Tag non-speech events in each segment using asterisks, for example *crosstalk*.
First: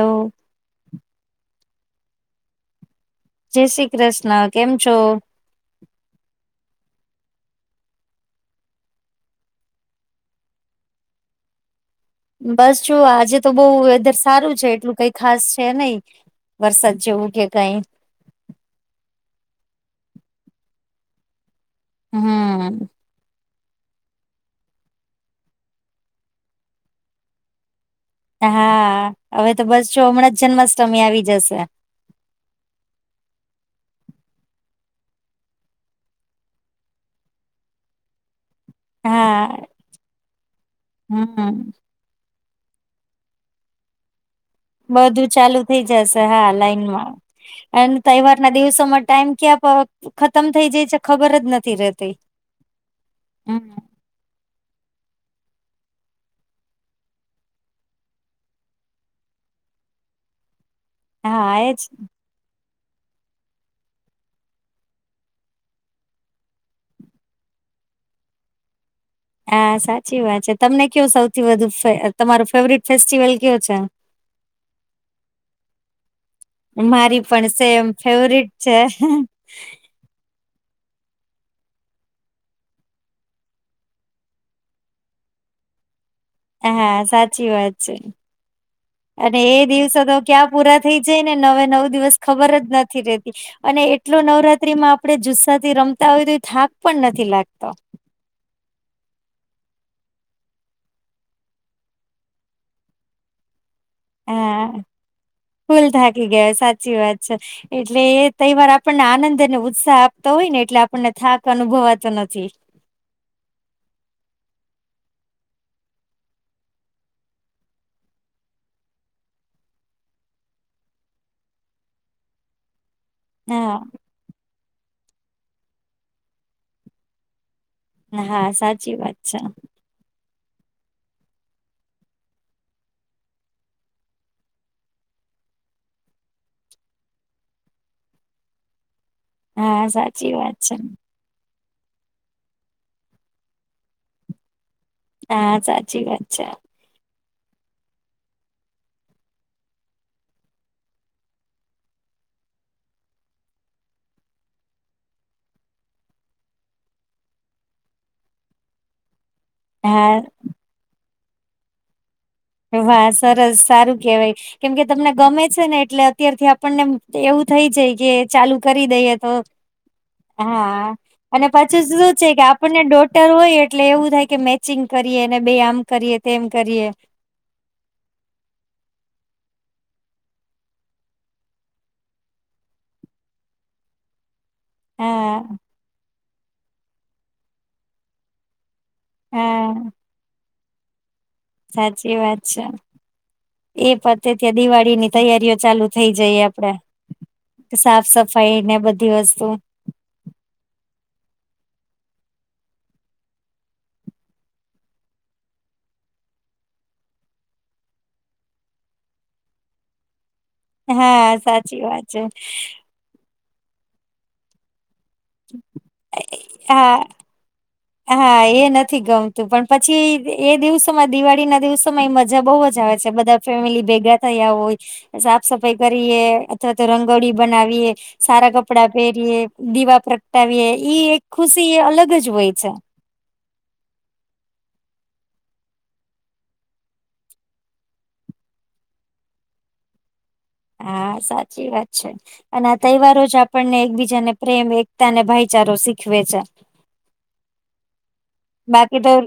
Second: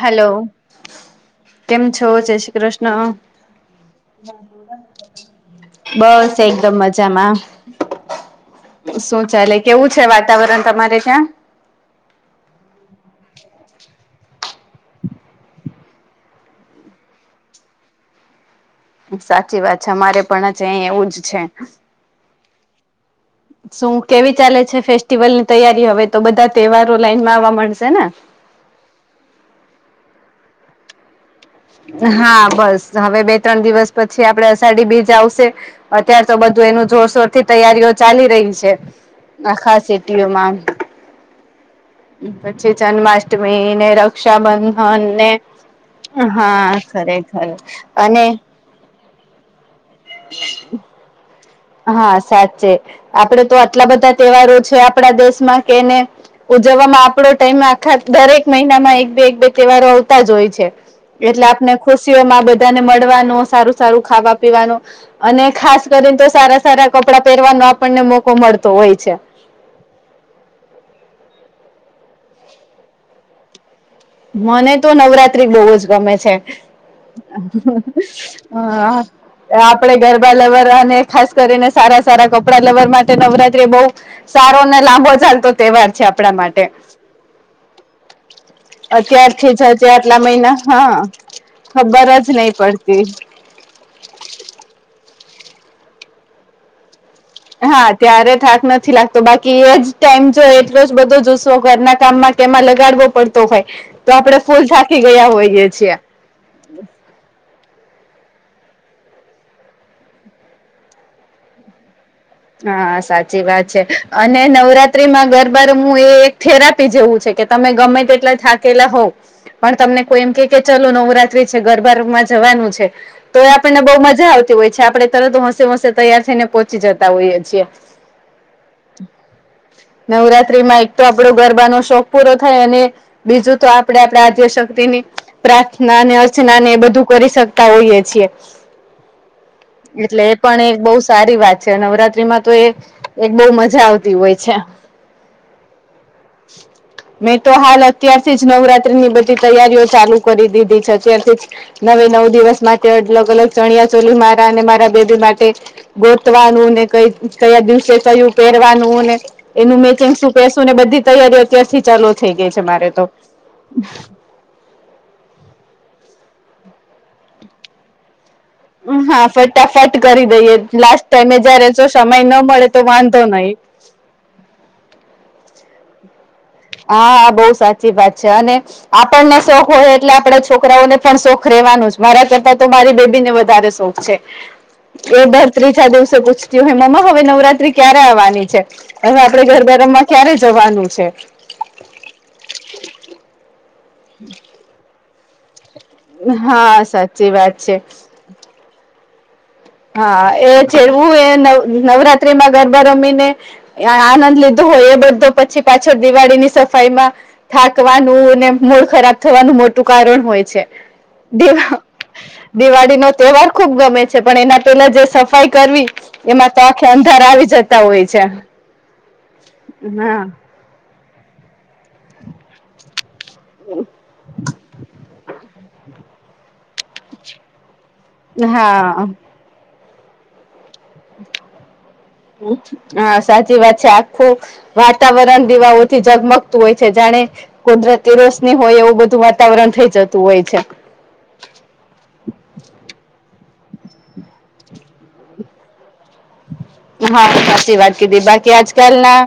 Hello કેમ છો જય શ્રીકૃષ્ણ. જય શ્રીકૃષ્ણ કેમ છો. બસ એકદમ મજામાં. શું ચાલે કેવું છે વાતાવરણ તમારે ત્યાં.? બસ જો આજે તો બઉ વેધર સારું છે એટલું કઈ ખાસ છે નય. વરસાદ જેવું કે કઈ. સાચી વાત છે અમારે પણ ચ આય એવું જ છે. હમ્મ શું કેવી ચાલે છે ફેસ્ટિવલ ની તૈયારી હવે તો બધા તહેવારો લાઈનમાં આવવા મંડશે ને. હા હવે તો બસ જો હમણા જ જન્માષ્ટમી આવી જશે. હા બસ હવે બે ત્રણ દિવસ પછી આપળે અષાઢી બીજ આવશે અત્યાર તો બધું એનું જોરશોર થી તૈયારીયો ચાલી રહી શે હા આખા સેટીઓ મા આમ હમ પછી જન્માષ્ટમી ને રક્ષાબંદ બધું ચાલુ થઇ જાશે હા લાઈનમાં. ખરેખર અન અને તહેવાર ના દિવસોમાં ટાઈમ ક્યાંપ ખતમ થઇ જાય છે ખબર જ નથ હં સાચે આપડે તો આટલા બધા તેવારો છે આપડા દેશમાં કેને ઉજવામાં આપણો ટાઈમ આખાક દરેક મહિનામાં એક બે એક બે તહેવારો આવતા જ હોય છે. એટલે હા આપને એજ ખોશીઓ માં બધ તેને મળવાનું સારું સારું ખાવા પીવાનું અને ખાસ કરીન તો સારા સારા કપડાં પેરવાનો આપણને મોકો મળતો હોય છે. આ સાચી વાત છે તમને કયો સૌથી વધુ ફે તમારો ફેવરિટ ફેસ્ટિવલ કયો છે. મને તો નવરાત્રી બોવ જ ગમે છે. મારી પણ સેમ ફેવરિટ છે. હં આ પળે ગરબા લેવારા ને ખાસ કરીને સારા સારા કપડાં લેવર માટે નવરાત્રી બઉ સારો ને લાંબો ચાલતો તહેવાર છે આપણા માટ હા સાચી વાત છે. અને અત્યારથી જ એ હજી દિવસો તો આટલા ક્યાં મહિના પૂરા થઇ હા જાય ને નવે નવ દિવસ ખબર જ નથી રે અને એટલો નવરાત્રી માં આપડે જુસ્સા થી રમતા હોય તોય થાક પણ નથી લાગતો. હા ત્યારે થાક નથી લાગતો બાકી એ જ ટાઈમ જો એટલો જ બધો જુસો ઘરના કામમાં કેમાં લગાડવો પડતો તો હોય તો આપણેે ફૂલ હા થાકી ગયા હોઈએ ફૂલ છીએ. થાકી સાચી વાત છે. એટલે એ તયવાર આપણને આનંદ અને ઉત્સાહ આપતો હોય ને એટલે આપણને થાક અનુભવાતો નથી. હા સાચી વાત છે અને નવરાત્રીમાં ગરબા રમવું એ એક થેરાપી જેવું છે કે તમે ગમે તેટલા થાકેલા હોવ પણ તમને કોઈ એમ કે કે ચલો નવરાત્રી છે ગરબામાં જવાનું છે તો એ આપણને હા બહુ મજા આવતી હોય છે આપણે તરત હોંશે હોશે તૈયાર થઈને પહોંચી જતા હોઈએ છીએ. હા સાચી વાત છે. નવરાત્રી માં એક તો આપણો ગરબાનો શોખ પૂરો થાય અને બીજું તો આપડે આપડા આધ્ય શક્તિની પ્રાર્થનાને અર્ચના ને એ બધું કરી શકતા હોઈએ છીએ હા એટલે સાચી એ વાત પણ છે. એક બહુ સારી વાત છે નવરાત્રી માં તો એ એક બહું મજા આવતી હોય છે. હા સાચી વાત છે. મેં તો હાલ અત્યારથી જ નવરાત્રીની બધી તૈયારીઓ ચાલુ કરી દીધી છે અત્યારથી જ નવે નવ દિવસ માટે અલગ અલગ ચણિયા ચોલી મારા અને મારા બેબી માટે ગો તવાનુંને કય કયા દિવસે કયું પહેરવાનુંને એનું હા મેચિંગ શું પહેરશું લોકો ને બધી તૈયારીઓ અત્યારથી ચાલુ થઈ ગઈ છે મારે તો વાહ સરસ સારું કેવાય કેમ કે તમને ગમે છે ને એટલે અત્યારથી આપણને એવું થઈ જાય કે ચાલુ કરી દઈએ હા તો ફટાફટ કરી દઈએ હા લાસ્ટ ટાઈમે અને જયારે પછી જો શું સમય ન છે કે મળે તો આપણને વાંધો ડોટર નહી હોય એટલે એવું થાય કે મેચિંગ કરીએ અને બે આમ કરીએ તેમ કરીએ હા બહુ સાચી વાત છે અને આપણને શોખ હોય એટલે આપડા છોકરાઓને પણ શોખ રહેેવાનું જ મારા કરતાં તો મારી બેબી ને વધારે શોખ છે. એ હા બસ ત્રીજા દિવસે પૂછતી હોય મમ્મા હવે નવરાત્રી ક્યારે આવવાની છે. હવે આપડે ગરબા હા રમવા ક્યારે જવાનું છે સાચી વાત છે એ પતે ત્યાં દિવાળી ની તૈયારીઓ ચાલુ થઇ જઈએ આપડે હા સાચી વાત છે સાફ સફાઈ ને બધી વસ્તુ હા એ જેવું એ નવ નવરાત્રિ માં ગરબા રમીને આનંદ લીધો હોય એ બધો પછી પાછળ દિવાળી ની સફાઈ માં થાકવાનું અને મૂળ ખરાબ થવાનું મોટું કારણ હોય છે. હા દિવા સાચી વાત છે. દિવાળીનો તહેવાર ખુબ ગમે છે પણ એના પેલા જે સફાઈ કરવી એમાં તો આખે હા અંધારા આવી જતા હોય છે. હા એ નથી ગમતું પણ પછી હા એ દિવસોમાં દિવાળી ના દિવસો માં તો ઈ મજા બહુ જ આવે છે બધા ફેમિલી ભેગા થયા હોય સાફ સફાઈ કરીએ અથવા તો રંગોળી બનાવીએ સારા કપડાં હા પહેરીએ. દીવા પ્રગટાવીએ ઈ એક ખુશી એ અલગ જ હોય છે હ સાચી વાત છે આખું વાતાવરણ દિવાઓથી ઝગમગતું હોય છે જાણે કુદરતી રોશની હોય એવું બધું વાતાવરણ થઈ જતું હોય છે. હા સાચી વાત છે અને આ તહેવારો જ આપણને એકબીજા ને પ્રેમ એકતા અને ભાઈચારો શીખવે છે. હા તો સાચી વાત કીધી બાકી આજકાલ ના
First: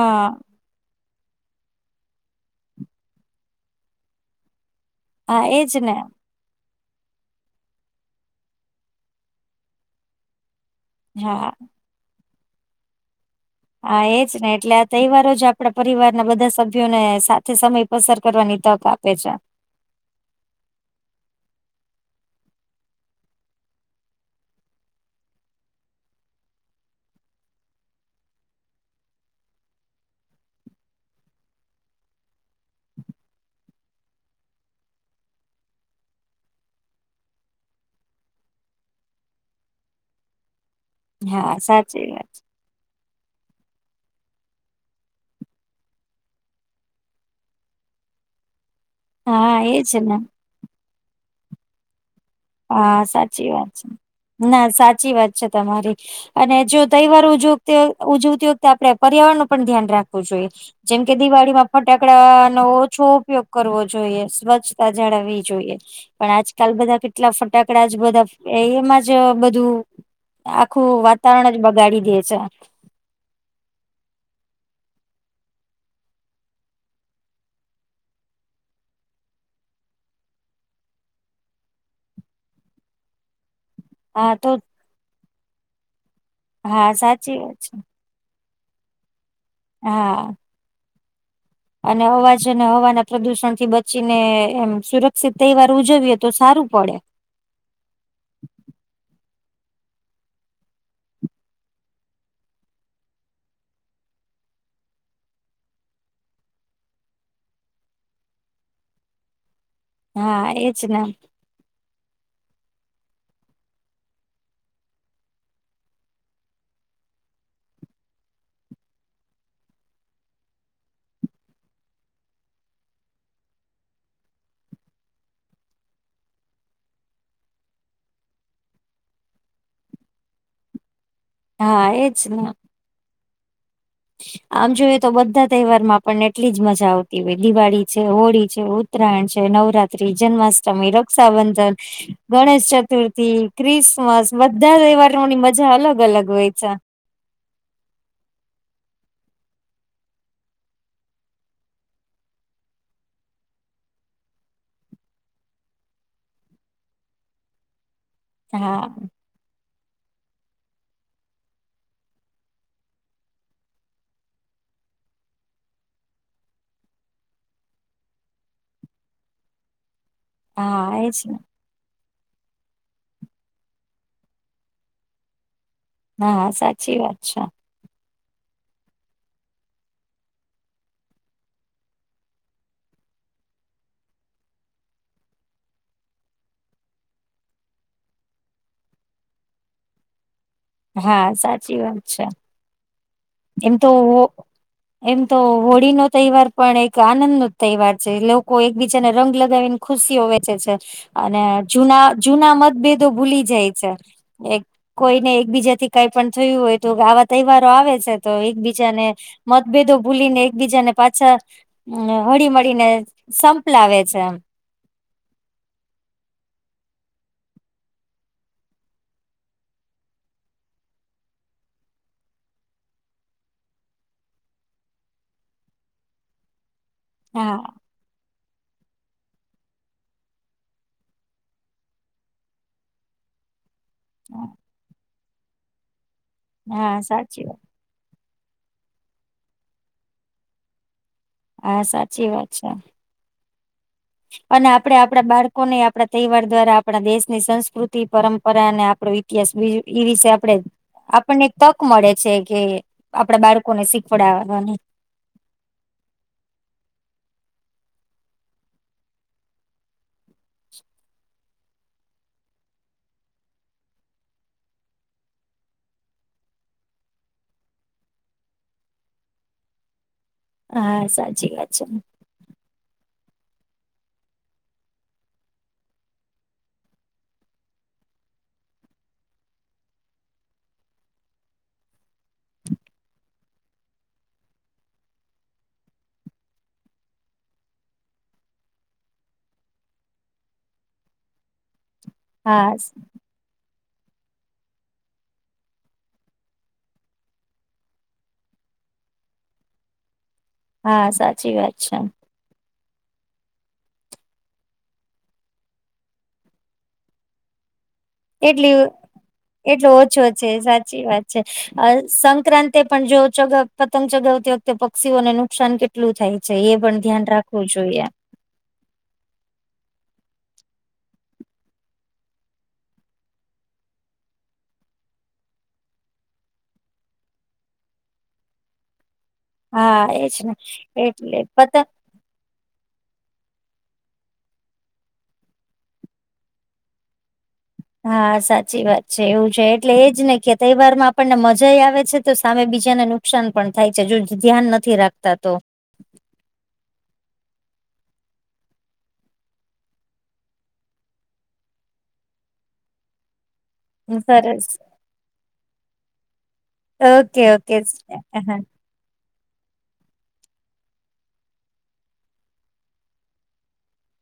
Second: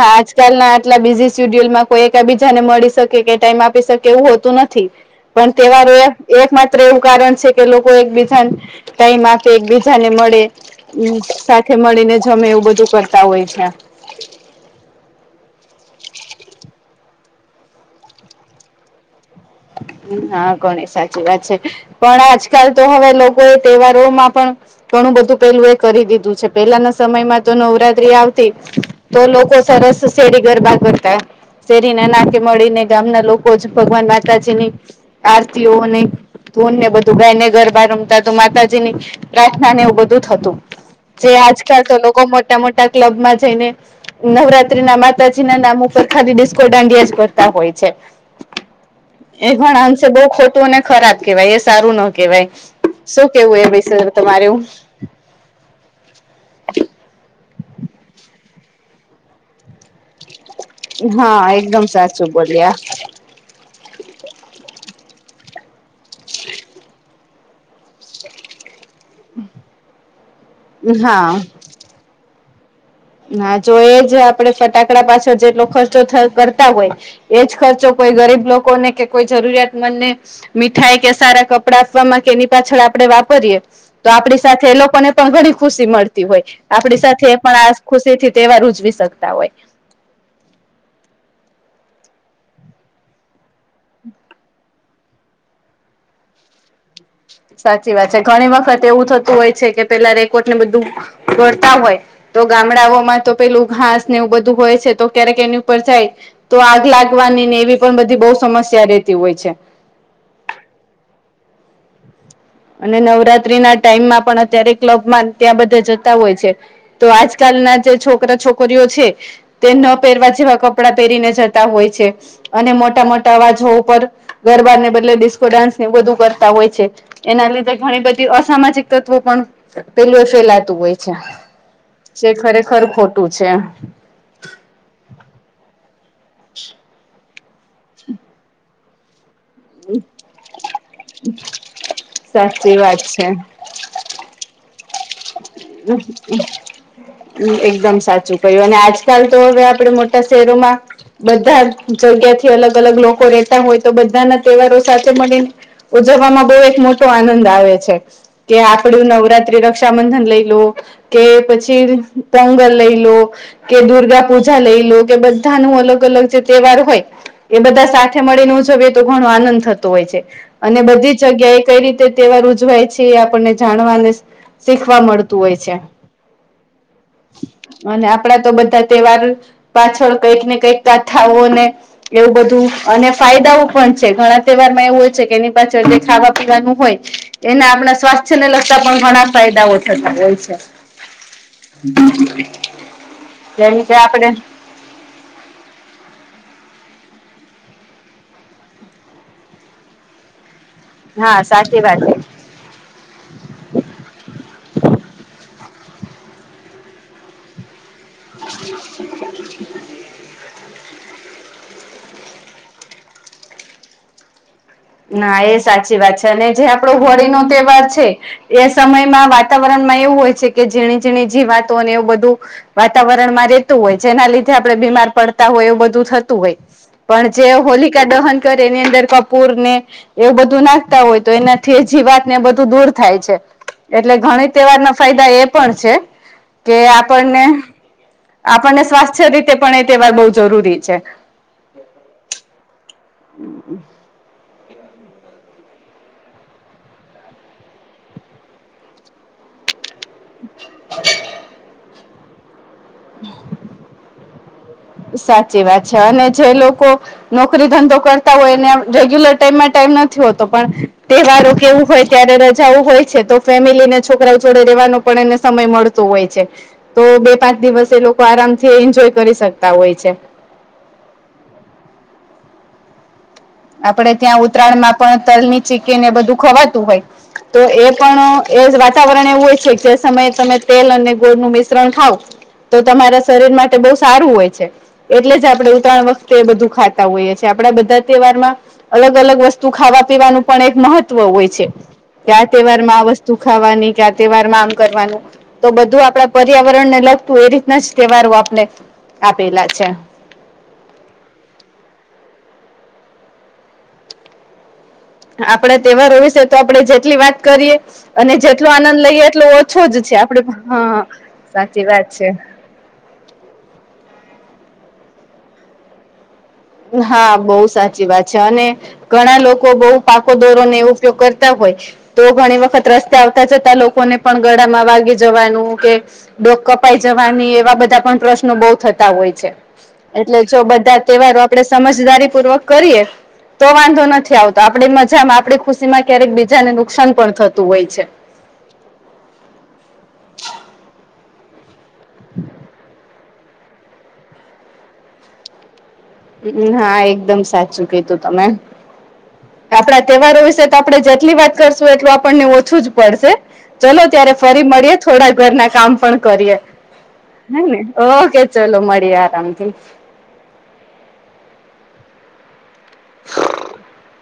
હા આજકાલ ના આટલા બીઝી સીડ્યુલમાં કોઈ એકબીજાને મળી શકે કે ટાઈમ આપી શકે એવું હોતું નથી. હા પણ એજ ને તહેવારોએ એક માત્ર એવું કારણ છે કે લોકો એકબીજાને ટાઈમ આપે એકબીજાને મળે હમમ હા સાથે મળીને જમે એવું બધું કરતા હોય છે. હા એજ ને એટલે આ તહેવાર જ આપણા પરિવારના બધા સભ્યોને સાથે સમય પસાર કરવાની તક આપે છે. હા ઘણી સાચી વાત છે. પણ આજકાલ તો હવે લોકો અ તહેવારોમાં પણ ઘણું બધું પેલું એ કરી દિધુ છે. પેલાના સમયમાં તો નવરાત્રી આવતી તો લોકો સરસ સેરી ગરબા કરતા શેરી ના નાકે મળીને ગામના લોકો જ ભગવાન માતાજી ની આરતીઓને ધૂન ને બધું ગાઈને ગરબા રમતા તો માતાજી ની પ્રાર્થના ને એવું બધું થતું. જે હા આજકાલ તો સાચી લોકો વાત મોટા મોટા ક્લબ માં જઈને નવરાત્રી ના માતાજી ના નામ ઉપર ખાલી ડિસ્કો દાંડિયા જ કરતા હોય છે. એ હા પણ એજ અશે ને બો ખોટું અને ખરાબ કેવાય એ સારું ન કેવાય. હા શું સાચી કેવું એ વાત છે. વિષય તમારું? ના સાચી વાત છે તમારી. અને જો તહેવાર ઉજવ ઉજવતી વખતે આપડે પર્યાવરણ નું પણ ધ્યાન રાખવું જોઈએ. જેમ કે હા દિવાળી માં એકદમ સાચું ફટાકડા નો બોલ્યા ઓછો ઉપયોગ કરવો જોઈએ, સ્વચ્છતા જાળવવી જોઈએ પણ આજકાલ બધા કેટ કેટલા ફટાકડા જ બધા એમા જ બધું આખું હા વાતાવરણ જ બગડી બગાડી દે છે. હા જો એ જ આપડે ફટાકડા પાછળ જેટલો ખર્ચો થ કરતા હોય એજ ખર્ચો કોઈ ગરીબ લોકોને કે, કોઈ જરૂરિયાતમંદને મીઠાઈ કે સારા કપડા આપવામાં કે એની પાછળ આપડે વાપરીએ તો આપણી સાથે એ લોકોને પણ ઘણી ખુશી મળતી હોય. હા આપણી સાથે સાચી એ વાત પણ છે આ ખુશી થી તહેવાર ઉજવી શકતા હોય. હા. અને અવાજ અને હવાના પ્રદુષણ થી બચીને એમ સુરક્ષિત તહેવાર ઉજવીએ તો સારું પડે. સાચી વાત છે. ઘણી વખત એવું થતું હોય છે કે પેલા રેકોટ ને બધું ફોડતા હોય તો ગામડાઓમાં તો પેલું ઘાસ ને એવું બધું હોય છે, તો ક્યારેક એની ઉપર જાય તો આગ લાગવાની ને એવી પણ બધી બો સમસ્યા રહેતી હોય છે. હા એજ ને. અને નવરાત્રી ના ટાઈમમાં પણ અત્યારે ક્લબમાં ત્યાં બધા જતા હોય છે. તો આજકાલના જે છોકરા છોકરીઓ છે તે ન પહેરવા જેવા કપડાં પહેરીને જતા હોય છે. અને મોટા મોટા અવાજો ઉપર ગરબા ને બદલે ડિસ્કો ડાન્સ ને એવું બધું કરતા હોય છે. એના લીધે ઘણી બધી અસામાજિક તત્વો પણ પેલું ફેલાતું હોય છે. હા એજ ને. ખર ખોટું છે. આમ જોઈએ તો બધા તહેવારો માં પણ એટલી જ મજા આવતી હોય દિવાળી છે, હોળી છે ઉત્તરાયણ છે, નવરાત્રી, જન્માષ્ટમી, રક્ષાબંધન, ગણેશ સાચી વાત છે ચતુર્થી ક્રિસમસ બધા તહેવાર *inaudible* એકદમ સાચું કહ્યું અને આજકાલ તો હવે આપણેે મોટા શહેરોમાં બધા જગ્યાથી અલગ અલગ લોકો રહેતા હોય તો બધાના તહેવારો સાથે મળીને ઉજવવામાં બો એક આનંદ આવે છે. હા આપડું નવરાત્રી, રક્ષાબંધન લઈ લો કે પછી પોગલ લઈ લો કે દુર્ગા પૂજા લઈ લો કે બધા નું અલગ અલગ જે તહેવાર હોય એ બધા સાથે મળીને ઉજવીએ તો ઘણો આનંદ થતો હોય છે. અને હા બધી એજ જ જગ્યા એ કઈ રીતે તહેવાર ઉજવાય છે એ આપણને જાણવાને શીખવા મળતું તુ હોય છે. હા સાચી વાત છે. અને આપણા તો બધા તહેવાર પાછળ કઈક ને કઈક કાથાઓ ને એવું બધું અને ફાયદાઓ પણ છે ઘણા તહેવાર માં એવું હોય છે કે એની પાછળ જે ખાવા પીવાનું હોય એના આપણા સ્વાસ્થ્ય ને લગતા પણ ઘણા ફાયદાઓ થતા હોય છે. હા સાચી વાત છે. એમ જેમ તો કે હો આપડે એમ તો હોળી નો તહેવાર પણ એક આનંદ નો જ તહેવાર છે લોકો એકબીજાને રંગ લગાવીને ખુશીઓ વેચે છે હા અને સાચી વાત જુના છે જૂના મતભેદો ભૂલી જાય છે કોઈને એક બીજાથી કઈ પણ થયું હોય તો આવા તહેવારો આવે છે. તો એકબીજાને મતભેદો ભૂલી ને એકબીજાને પાછા હ હળી મળીને સંપલાવેે છે. ના એ સાચી વાત છે અને જે આપણો હોળી નો તહેવાર છે. એ સમયમાં વાતાવરણમાં એવું હોય કે ઝીણી ઝીણી જી વાતો અને એવું બધું વાતાવરણ માં રેતું હોય જેના લીધે આપણે બીમાર પડતા હોય એવું બધું થતું હોય પણ જે હા હોલિકા દહન કરે એની અંદર કપૂર ને એવું બધું નાખતા હોય તો એનાથી જી વાત ને એ બધું દૂર થાય છે. એટલે ઘણી તહેવારના ફાયદા એ પણ છે કે હા આપણને સાચી વાત આપણને સ્વાસ્થ્ય રીતે પણ એ તહેવાર બહુ જરૂરી છે. હા સાચી વાત છે. હમ્મ. અને આપડે આપણા બાળકોને આપણા તહેવાર દ્વારા આપણા દેશની સંસ્કૃતિ પરંપરા અને આપડે બીજૂ એ વિશે આપડે આપણને તક મળે છે કે આપડા બાળકો ને શીખવાડવાની સાચી વાત છે અને જે લોકો નોકરી ધંધો કરતા હોય ને રેગ્યુલર ટાઈમમાં ટાઈમ નથી હોતો પણ તહેવારો કે એવું હોય ત્યારે રજાઓ હોય છે તો ફેમિલી ને છોકરાઓ જોડે રેવાનો પણ એને સમય મળતું હોય છે. તો બે પાંચ દિવસે એ લોકો આરામથી એન્જોય કરી શકતા હોય છે. હા સાચી વાત છે. આપડે ત્યાં ઉત્તરાયણ માં પણ તલ ની ચિકી ને એ બધું ખવાતું હોય તો એ પણ એ વાતાવરણ એવું હોય છે જે સમયે તમે તેલ અને ગોળનું મિશ્રણ ખાવ તો તમારા શરીર માટે બહુ સારું હોય છે. એટલે જ આપણે ઉત્રાણ વખતે એ બધું ખાતા હોઈએ છીએ આપડા બધા તહેવારમાં અલગ અલગ વસ્તુ ખાવા પીવાનું પણ એક મહત્વ હોય છે. ક્યા હા તહેવાર માં આ વસ્તુ ખાવાની ક્યા તહેવાર માં આમ કરવાનું તો બધું આપણા પર્યાવરણ ને લગતું એ રીતના જ તહેવારો આપણે આપેલા છે. હા સાચી વાત છે. આપડે તહેવારો વિશે તો આપડણે જેટલી વાત કરીએ અને જેટલો એટલી આનંદ લઈએ એટલો ઓછો જ છે આપડે હા સાચી વાત છે. તે પણ જો ચગાવ પતંગ ચગાવતી વખતે પક્ષીઓને નુકસાન કે કેટલું થાય છે એ પણ ધ્યાન હા બહુ રાખવું જોઈએ. સાચી વાત અને ઘણા લોકો બહુ પાકો દોરો ને એ ઉપયોગ કરતા હોય તો ઘણી વખત રસતે આવતા જતા લોકોને પણ ગળામાં વાગી જવાનું કે ડોક કપાઈ જવાની એવા બધા પણ પ્રશ્નો બો થતા હોય છે. હા એજ એટલે ને જો બધા એટલે તહેવારો આપડે પતંગ સમજદારી પૂર્વક કરીએ તો વાંધો નથી આવતો આપડી મજામાં આપણી ખુશી માં ક્યારેક બીજાને નુકસાન પણ થતું હોય છે. હા સાચી વાત છે એવું છે એટલે એજ ને કે તહેવાર માં આપણને મજા યે આવે છે તો સામે બીજાને નુકસાન પણ થાય છે, જો ધ્યાન નથી રાખતા તો. અ હા એકદમ સાચું કીધું તમે. આપણા તહેવારો વિશે તો આપણે જેટલી વાત કરશું એટલું આપણને ઓછું જ પડશે. ચલો ત્યારે ફરી સરસ મળીએ, થોડા ઘરના કામ પણ કરીએ. ઓકે હા ઓકે ને ઓકે હા ચલો મળીએ આરામથી. *inaudible*